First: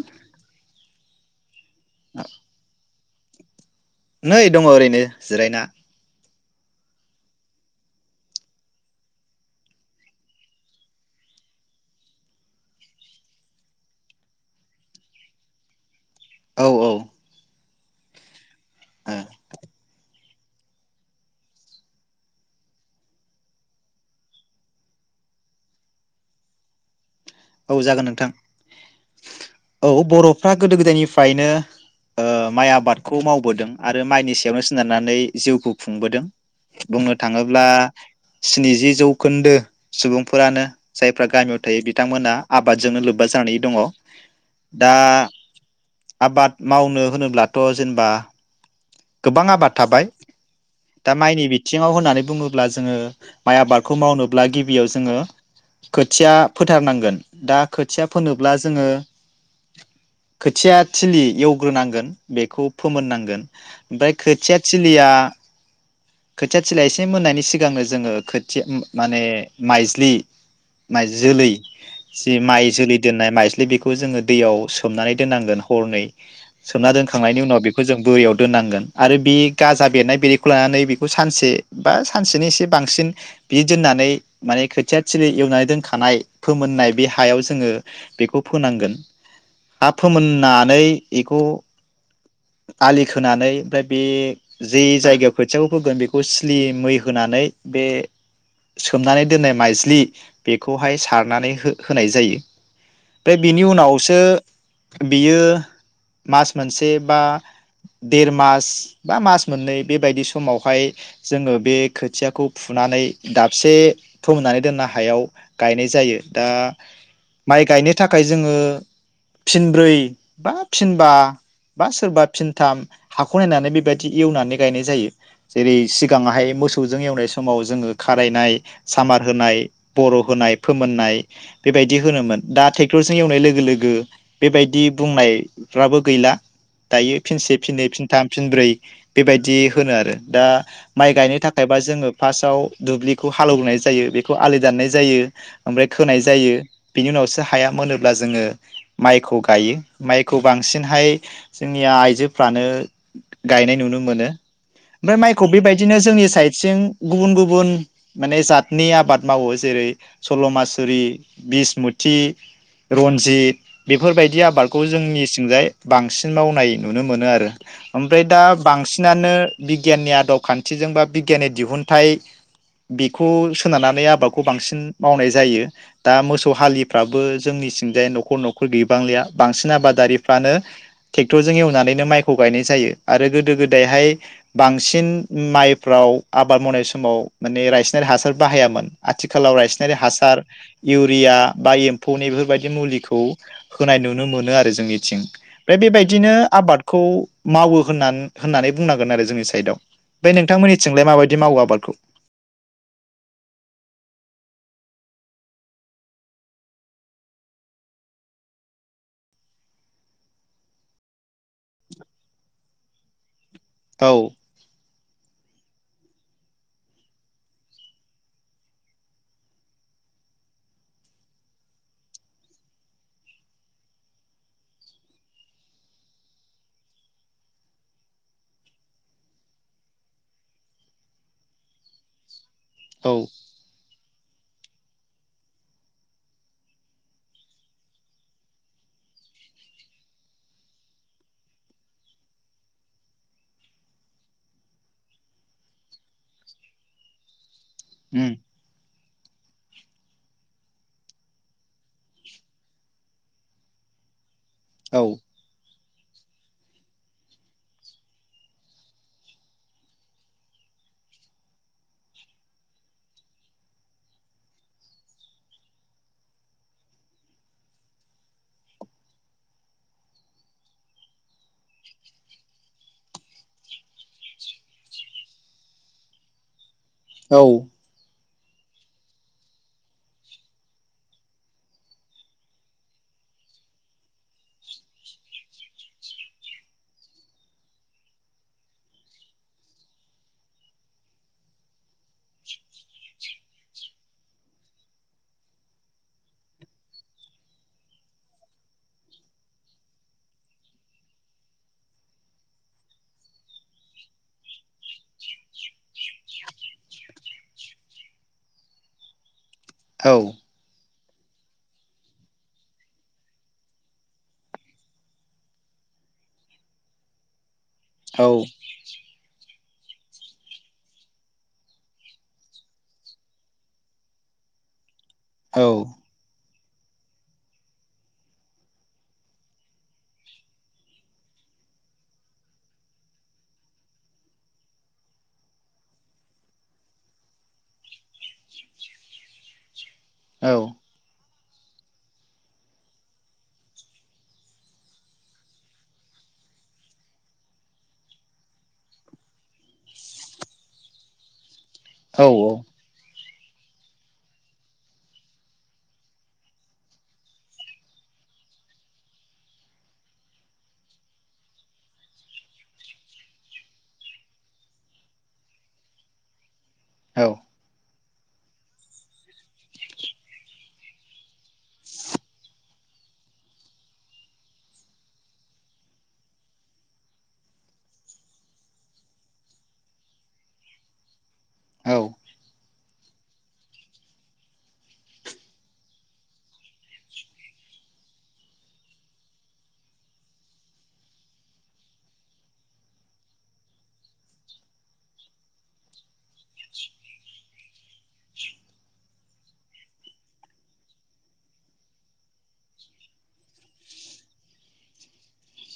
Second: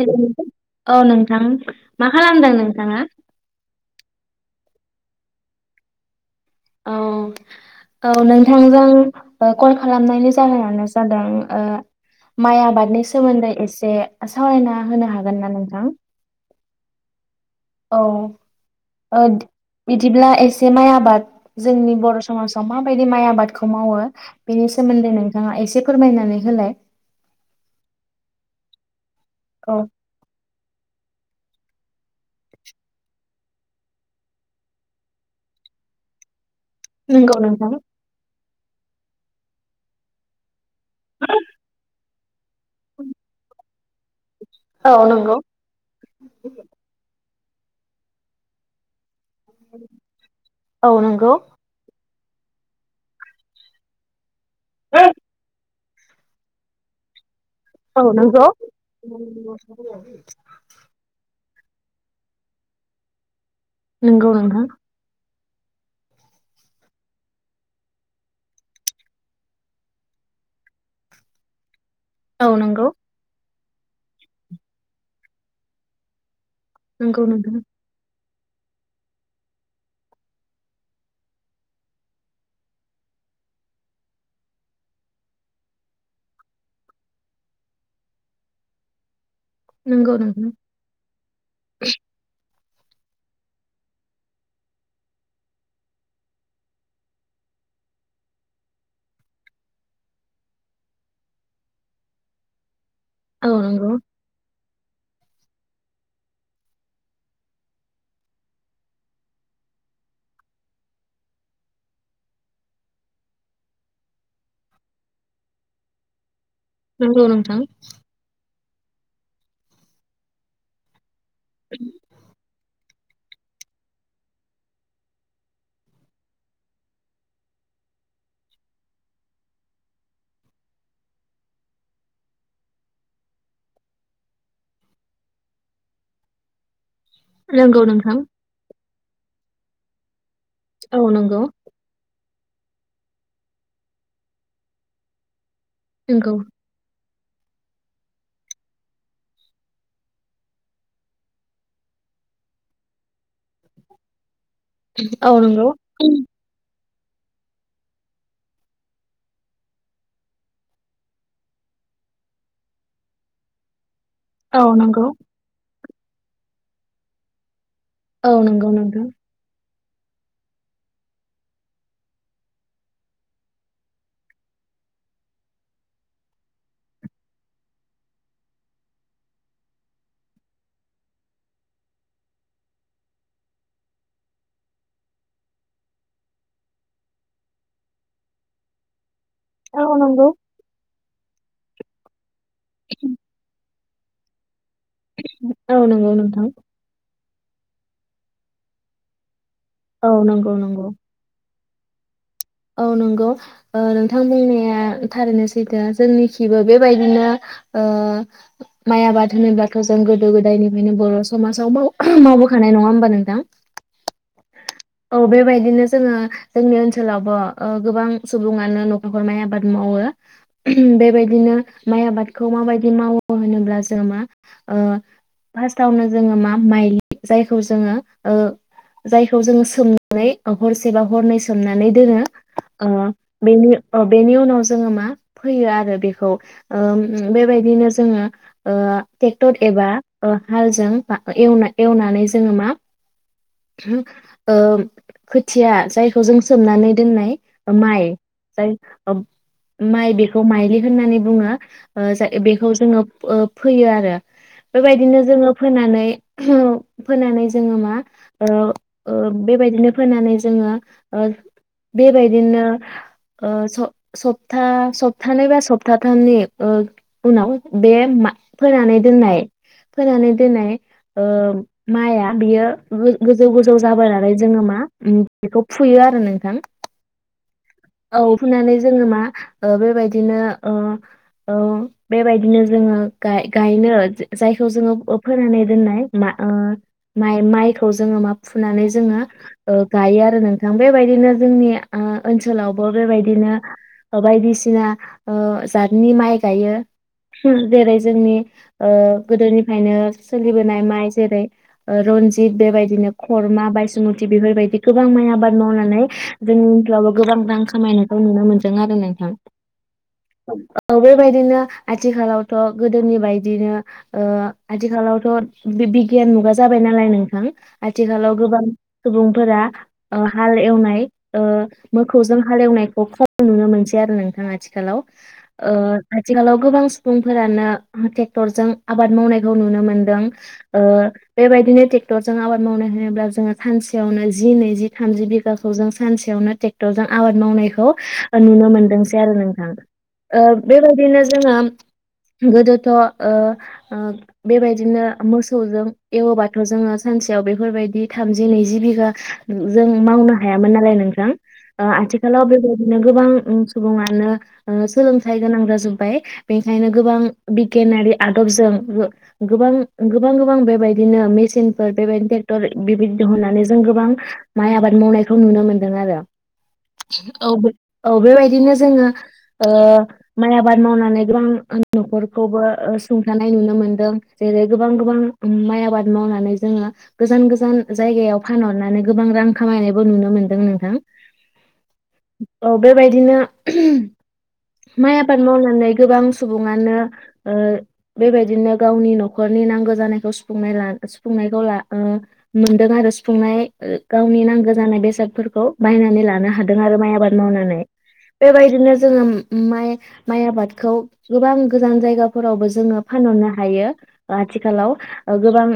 Hello औ नोंथां। मा खालामदों नोंथाङा? नै दङ ओरैनो जिरायना। औ औ नोंथांजों ओ कल खालामनायनि जाहोनानो जादों ओ माइ आबादनि सोमोन्दै एसे सावरायना होनो हागोन ना नोंथां? औ औ औ ओ बिदिब्ला ए से माइ आबाद जोंनि बर' समाजाव माबायदि माइ आबादखौ मावो बेनि सोमोन्दै नोंथाङा एसे फोरमायनानै होलाय? औ जागोन नोंथां। औ बर'फ्रा गोदो गोदायनि फ्रायनो ओ माइ आबादखौ मावबोदों आरो माइनि सायावनो सोनारनानै जिउखौ खुंबोदों। बुंनो नंगौ थाङोब्ला नोंथां स्निजि जौखोन्दो सुबुंफोरानो जायफ्रा गामियाव थायो बि बिथांमोना आबादजोंनो लोब्बा जानानै दङ। दा औ नंगौ आबाद मावनो होनोब्ला थ' जेनेबा गोबां आबाद थाबाय औ दा नंगौ माइनि बिथिङाव होननानै बुङोब्ला जोङो माइ आबादखौ मावनो ब्ला गिबियाव जोङो खोथिया फोथारनांगोन। दा औ खोथिया नंगौ फोनोब्ला जोङो। खोथिया थिलि एव ग्रोनांगोन बेखौ फोमोननांगोन। ओमफाय नंगौ खोथिया नोंथां थिलिया खोथिया थिलिया एसे मोननायनि सिगांनो जोङो खोथिया माने माइज्लि माइ जोलै जि औ माइ नंगौ जोलै दोननाय माइज बे बेखौ जोङो दैयाव सोमनानै दोननांगोन हरनै। सोमना नंगौ दोनखांनायनि उनाव नोंथां बेखौ जों बोरियाव दोननांगोन आरो बे गाजा बेरनाय बेरैखौ लानानै बेखौ सानसे बा सानसेनि एसे बांसिन बि दोननानै माने खोथिया थिलि एवनानै दोनखानाय फोमोननाय बे हायाव जोङो बेखौ फोनांगोन हा नंगौ नोंथां फोमोननानै बेखौ आलि खोनोनानै ओमफ्राय बे जे जायगायाव खोथियाखौ फोगोन बेखौ स्लि मै होनानै बे सोमनानै दोननाय माइज्लि बेखौहाय सारनानै होनाय जायो ओमफ्राय औ बिनि नंगौ उनावसो बियो मास मोनसे बा देर मास बा मास मोननै बेबायदि समावहाय जोङो बे खोथियाखौ फुनानै दाबसे फोमनानै दोननो हायाव गायनाय जायो दा नंगौ नोंथां माइ गायनो थाखाय जोङो फिनब्रै बा फिनबा बा सोरबा थाम हाखौ नायनानै बेबायदि एवनानै गायनाय जायो जेरै सिगाङाहाय मोसौजों एवनाय समाव जोङो खारायनाय सामार होनाय बर' होनाय फोमोननाय बेबायदि होनोमोन दा ट्रेक्टरजों एवनाय लोगो लोगो बेबायदि बुंनायफ्राबो गैला दायो फिनसे नंगौ फिननै नोंथां फिनथाम फिनब्रै बेबायदि दि होनो आरो दा औ माइ गायनो नंगौ थाखायबा जोङो फार्स्टाव दुब्लिखौ हालौवबोनाय जायो बेखौ आलि दाननाय जायो ओमफ्राय खोनाय नंगौ जायो बिनि उनावसो हाया मोनोब्ला जोङो माइखौ गायो माइखौ बांसिनहाय जोंनिया आइजोफ्रानो गायनाय नुनो मोनो ओमफ्राय औ माइखौ नंगौ बेबायदिनो जोंनि साइद सिं गुबुन गुबुन माने जातनि आबाद मावो जेरै सल'मासुरि बिसमुथि रन्जि बेफोरबायदि औ आबादखौ नंगौ जोंनि सिंजाय बांसि सिन मावनाय नुनो मोनो आरो ओमफ्राय औ दा नंगौ नोंथां बांसिनानो बिगियाननि आदब खान्थिजों बा बिगियाननि दिहुनथाइ बेखौ सोनारनानै आबादखौ बांसिन मावनाय जायो दा मोसौ हालिफ्राबो जोंनि सिंजाय न'खर न'खर गैबांलिया बांसिन आबादारिफ्रानो ट्रेक्टरजों एवनानैनो माइखौ गायनाय जायो आरो गोदो गोदायहाय बांसिन माइफ्राव आबाद मावनाय समाव माने रायसिनारि हासार बाहायामोन आथिखालाव औ रायसिनारि नंगौ हासार इउरिया बा एम्फौनिबो बायदि मुलिखौ होनाय नुनो मोनो आरो जोंनिथिं औ नंगौ बेबायदिनो नोंथां आबादखौ खौ मावो होननान होननानै बुंनांगोन आरो जोंनि [unintelligible] दं औ ओमफाय नंगौ नंगौ नोंथांमोननिथिंलाय माबायदि मावो आबाद खौ औ नांगौ ओ नोंथां बुंनाया थारैनो सैथो जोंनिखिबो बेबायदिनो ओ माइ आबाद होनोबाथ' जों गोदो गोदायनिफ्रायनो बर' समाजाव माव मावबोखा खानाय नङा होमबा नोंथां औ औ बेबायदिनो जोङो जोंनि ओनसोलाव बवा ओ गोबां सुबुंआनो न'खर खर माइ आबाद मावो बेबायदिनो माइ आबादखौ माबायदि मावो होनोब्ला जोङो मा ओ फार्टावनो जोङो मा माइलि जायखौ जोङो ओ जायखौ जोंङो सोमनानै हरसेबा हरनै सोमनानै दोनो आ औ बेनि ओ बेनि उनाव जोङो मा फैयो आरो बेखौ ओम बेबायदिनो जोङो ओ ट्रेक्टर एबा ओ हालजों एवना एवनानै जोङो मा ओम खोथिया जायखौ जों सोमनानै दोननाय ओ माइ उम जाय ओब माइ बेखौ माइलि होननानै बुङो ओ जा बेखौ जोङो ओ फोयो आरो औ बेबायदिनो जोङो फोननानै नै फोनानै जोङो मा ओ ओ बेबायदिनो फोनानै जोङो ओ बेबायदिनो ओ सप्ता सप्तानै बा सप्ताथामनि ओ उनाव बे मा फोनानै दोननाय फोनानै दोननाय ओ माइया बियो गोज गोजौ गोजौ जाबोनानै जोङो मा उम बेखौ फुयो आरो नोंथां। औ। औ फुनानै जोङो मा ओ बेबायदिनो ओ ओ बेबायदिनो जोङो गाय गायनो जाय जायखौ जोङो फो फोनानै दोननाय मा ओ माइ माइखौ जोङो मा फुनानै जोङो ओ गायो आरो नोंथां बेबायदिनो जोंनि आ ओनसोलावबो बेबायदिनो बायदिसिना ओ जातनि माइ गायो जेरै जोंनि ओ गोदोनिफायनो सोलिबोनाय माइ जेरै ओ रनजित बेबायदिनो खरमा बायसुमथि बेफोरबायदि गोबां माइ आबाद मावनानै। जोंनि ओनसोलावबो गोबां रां खामायनायखौ नुनो मोनदों आरो नोंथां। औ औ बेबायदिनो आथिखालावथ' गोदोनि बायदियैनो ओ आथिखालावथ' बे बिगियान मुगा जाबाय नालाय नोंथां। औ आथिखालाव गोबां सुबुं फोरा हाल एवनाय ओ मोखौजों हालेवनायखौ खम नुनो मोनसै आरो नोंथाङा आथिखालाव ओ आथिखालाव गोबां सुबुंफोरानो ट्रेक्टरजों आबाद मावनायखौ नुनो मोनदों ओ बेबायदिनो ट्रेक्टरजों आबाद मावनाय होनोब्ला जोङो सानसेयावनो जि नैजि थामजि बिघाखौ जों सानसेयावनो ट्रेक्टरजों आबाद मावनायखौ नुनो मोनदोंसै आरो नोंथां। ओ बेबायदिनो जोंङो गोदोथ ओ बेबायदिनो मोसौजों एवोबाथ जोंङो सानसेयाव बेफोरबायदि थामजि नैजि बिघा जों मावनो हाया। मोन नालाय नोंथां। औ आथिखालाव औ बेबायदिनो गोबां सुबुङानो सोलोंथाइ गोनां जाजोब्बाय बेनिखायनो गोबां बिगियानारि आदबजों गोबां गोबां गोबां बेबायदिनो मेसिनफोर बेबायदिनो ट्रेक्टर बेबायदि दिहुननानै जों गोबां माइ आबाद मावनाय खौ नुनो मोन्दों आरो- औ औ बेबायदिनो जोंङो ओ माइ आबाद मावनानै गोबां नखरखौबो सुंथानाय नुनो मोनदों जेरै गोबां गोबां माइ आबाद मावनानै जोंङो गोजान गोजान जायगायाव फानहरनानै गोबां रां खामायनाय नुनो मोनदों नोंथां। औ औ बेबायदिनो माइ आबाद मावनानै गोबां सुबुङानो ओ बेबायदिनो गावनि नखरनि नांगौ जानायखौ सुुंनाय सुफुंनायखौ मोनदों आरो सुफुंनाय गावनि नांगौ जानाय बेसादफोरखौ बायनानै लानो हादों आरो माइ आबाद मावनानै बेबायदिनो जोंङो माइ माइ आबादखौ गोबां गोजान जायगाफोरावबो जोंङो फानहरनो हायो आथिखालाव गोबां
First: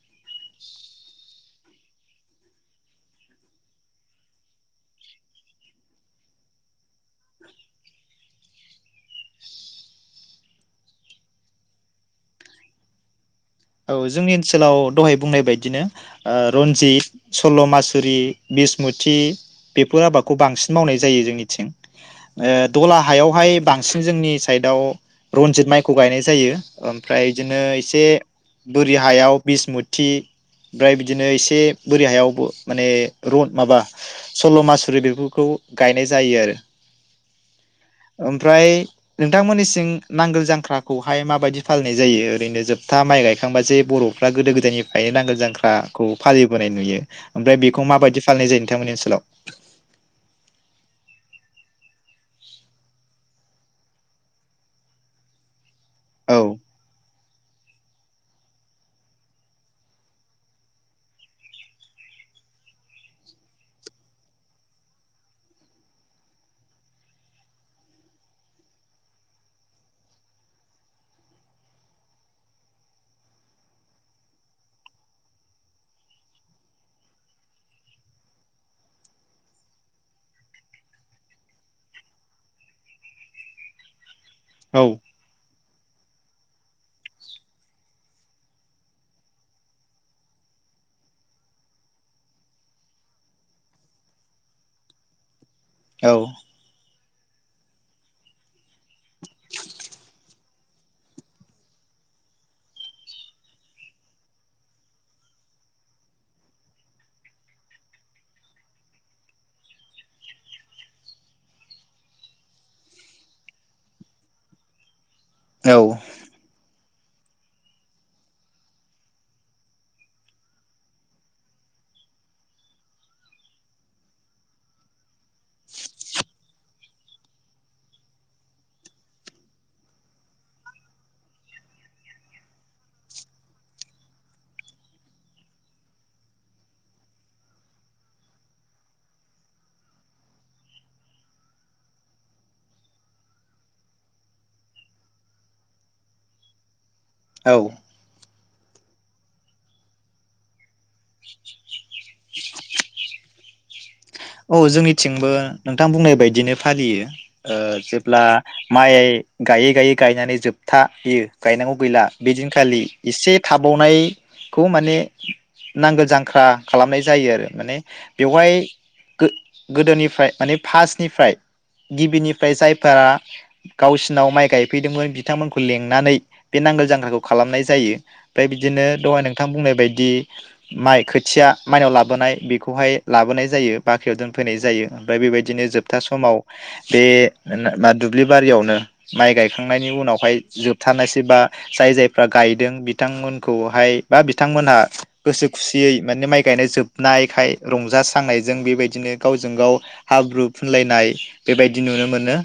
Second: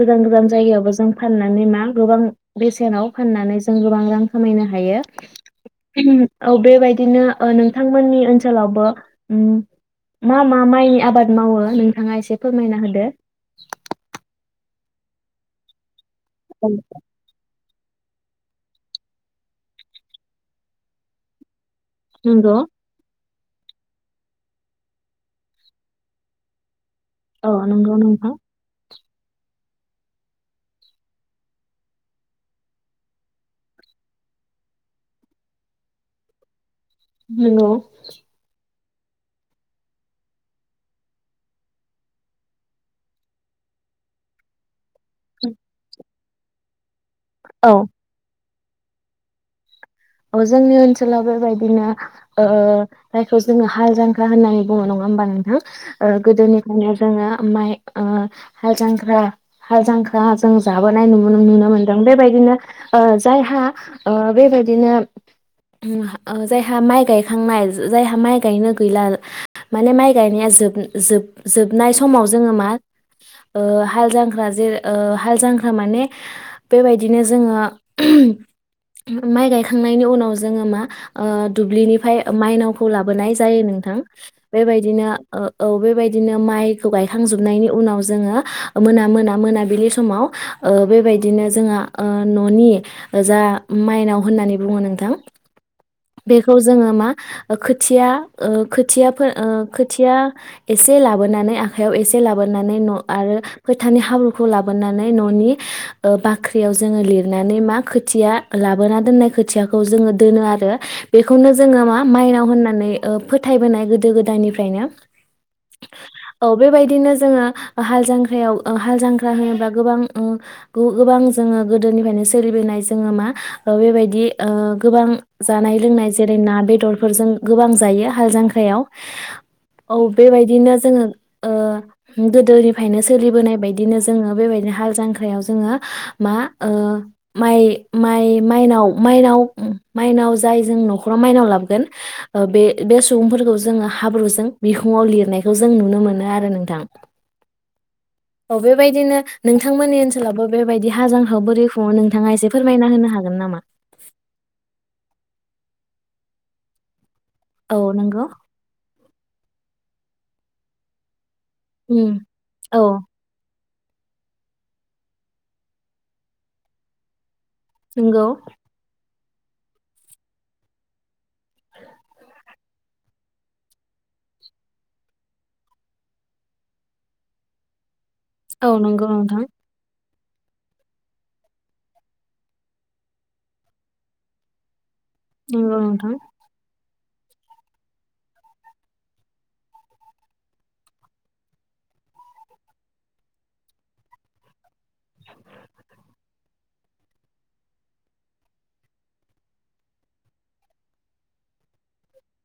गोजान गोजान जायगायावबो जों फाननानै मा गोबां बेसेनाव फाननानै जों गोबां रां खामायनो हायो। औ बेबायदिनो नोंथांमोननि ओनसोलावबो मा मा माइनि आबाद मावो? नोंथाङा एसे फोरमायना होदो। औ जोंनि ओनसोलाव दहाय बुंनाय बायदिनो। ओ औ रनजित सल'मास थुरि बिसमुथि बेफोर आबादखौ बांसिन मावनाय जायो जोंनिथिं। ओ नंगौ दला हायाव। बेहाय बांसिन जोंनि साइदआव रनजित माइखौ गायनाय जायो। ओमफ्राय औ इदिनो नंगौ एसे नोंथां बोरि हायाव बिसमुथि ओमफ्राय बिदिनो एसे बोरि हायावबो माने रन माबा सलमासुरि बेफोरखौ गायनाय जायो आरो। नंगौ ओमफ्राय नोंथांमोननिसिं नांगोल जांख्राखौहाय माबायदि फालिनाय जायो ओरैनो जोब हा माइ गायखांबाजे बरफ्रा गोदो गोदायनि। गायनो नांगोल जांख्राखौ। फालिबोनाय नुयो। ओमफ्राय औ बेखौ माबायदि फालिनाय जायो। नोंथांमोननि ओनसोलाव। अह जोंनि ओनसोलाव बेबायदिनो ओ जायखौ जोंङो हाल जांख्रा होननानै बुङो नङा होमबा नोंथां? ओ औ गोदोनिफ्रायनो जोंङो। माइ ओ हाल जांख्रा हाल जांख्रा जों जाबोनाय नुनो मोनदों बेबायदिनो ओ जायहा ओ बेबायदि बिदिनो ओ जायहा माइ गायखांनाय जायहा माइ गायनो गैला माने माइ गायनाया जोब जोब जोबनाय समाव जोंङो मा ओ हाल जांख्रा जे ओ हाल जांख्रा माने बेबायदिनो जोंङो ओहोम माइ गाय खांनायनि उनाव जोंङो मा ओ दुब्लिनिफ्राय माइनावखौ लाबोनाय जायो नोंथां। औ बेबायदिनो ओ। औ बेबायदिनो माइखौ गायखांजोबनायनि उनाव जोंङो मोना मोना मोनाबिलि समाव ओ बेबायदिनो जोङो ओ ननि जा माइनाव होननानै बुङो नोंथां। औ बेखौ जोंङो मा खोथिया ओ खोथियाफो खोथिया एसे लाबोनानै आखाइयाव एसे लाबोनानै न आरो फोथानि हाब्रुखौ लाबोनानै ननि ओ बाख्रियाव जोंङो लिरनानै मा खोथिया लाबोना दोननाय खोथियाखौ जोंङो दोनो आरो बेखौनो जोंङो मा माइनाव होननानै ओ फोथायबोनाय गोदो गोदायनिफ्रायनो। औ औ बे बायदि। बिदिनो जोङो हाल जांख्रायाव ओ हाल जांख्रा होनोबा गोबां ओ गोबां जोङो गोदोनिफ्रायनो सोलिबोनाय जोङो मा बेबायदि। ओ गोबां जानाय लोंनाय जेरै ना बेदरफोरजों गोबां जायो हाल जांख्रायाव औ बेबायदिनो जोङो ओ गोदोनिफ्रायनो सोलिबोनाय बायदिनो जोङो बेबायदिनो हाल जांख्रायाव जोङो मा ओ माइ माइ माइनाव। माइनाव-माइनाव जाय जों नखराव माइनाव लाबोगोन बे बे सुबुंफोरखौ जोङो हाब्रुजों बिखुाव लिरनायखौ जों नुनो मोनो आरो नोंथां। औ औ बेबायदिनो नोंथांमोननि ओनसोलावबो बेबायदि। हाल जांखाखौ बोरै खुङो नोंथाङा एसे फोरमायना होनो हागोन नामा? औ जोंनिथिंबो नोंथां बुंनाय बायदिनो फालियो। ओ औ जेब्ला नंगौ माइ गायै-गायै गायनानै जोबथाहैयो। गायनांगौ गैला उम बेदिनखालि औ एसे थाब। हाबावनायखौ माने नांगोल जांख्रा खालामनाय जायो आरो। माने नंगौ बेवहाय। गोदोनिफ्राय माने फार्स्टनिफ्राय गिबिनिफ्राय जायफोरा गावसिनाव माइ गायफैदोंमोन बिथांमोनखौ लेंनानै बे नांगोल जांग्राखौ खालामनाय जायो। ओमफ्राय औ बिदिनो नंगौ दहाय नोंथां बुंनाय बायदि। माइ खोथिया माइनाव लाबोनाय बेखौहाय लाबोनाय जायो। बाख्रियाव दोनफैनाय जायो। ओमफ्राय बेबायदिनो नंगौ जोबथा नोंथां समाव। बे दुब्लि बारियावनो माइ गायखांनायनि उनावहाय जोबथारानायसै बा जाय जायफ्रा गायदों बिथांमोनखौहाय बा बिथांमोनहा। गोसो खुसियै माने माइ गायनो जोबनायखाय रंज सांनाय। जों बेबायदिनो गावजों गाव हाब्रु फुनलायनाय बेबायदि नुनो मोनो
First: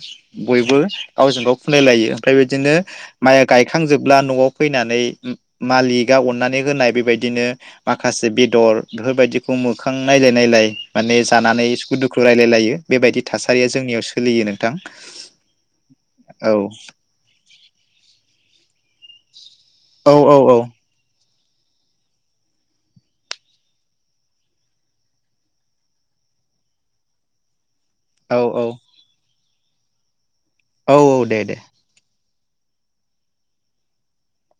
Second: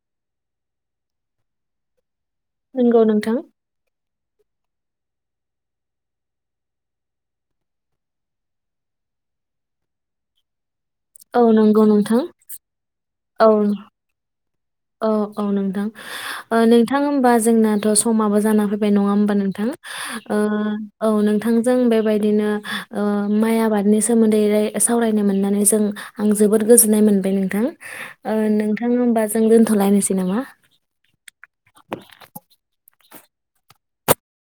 बयबो गावजों गाव खुनलायलायो। ओमफ्राय बिदिनो नंगौ माइ नोंथां गायखांजोब। ब्ला नआव फैनानै मालिका अननानै होनाय बेबायदिनो माखासे बेदर बेफोरबायदिखौ मोखां नायलाय-नायलाय। माने औ जानानै नंगौ सुखु नोंथां दुखु रायलाय लायो बेबायदि। थासारिया जोंनियाव सलि। बियोनो औ-औ ओ नोंथां-नोंथां होमबा जोंनाथ समाबो जाना फै। बे नडां होनबा नोंथां। औ औ औ ओं ओ औ नों। नोंथांजों बेबायदिनो माइ आबादनि सोमोन्दै सावरायनो मोननानै जों आं जोबोद गोजोननाय मोनबाय नोंथां। ओ औ नोंथां होनबा जों दोनथलायनोसै नामा। औ-औ दे-दे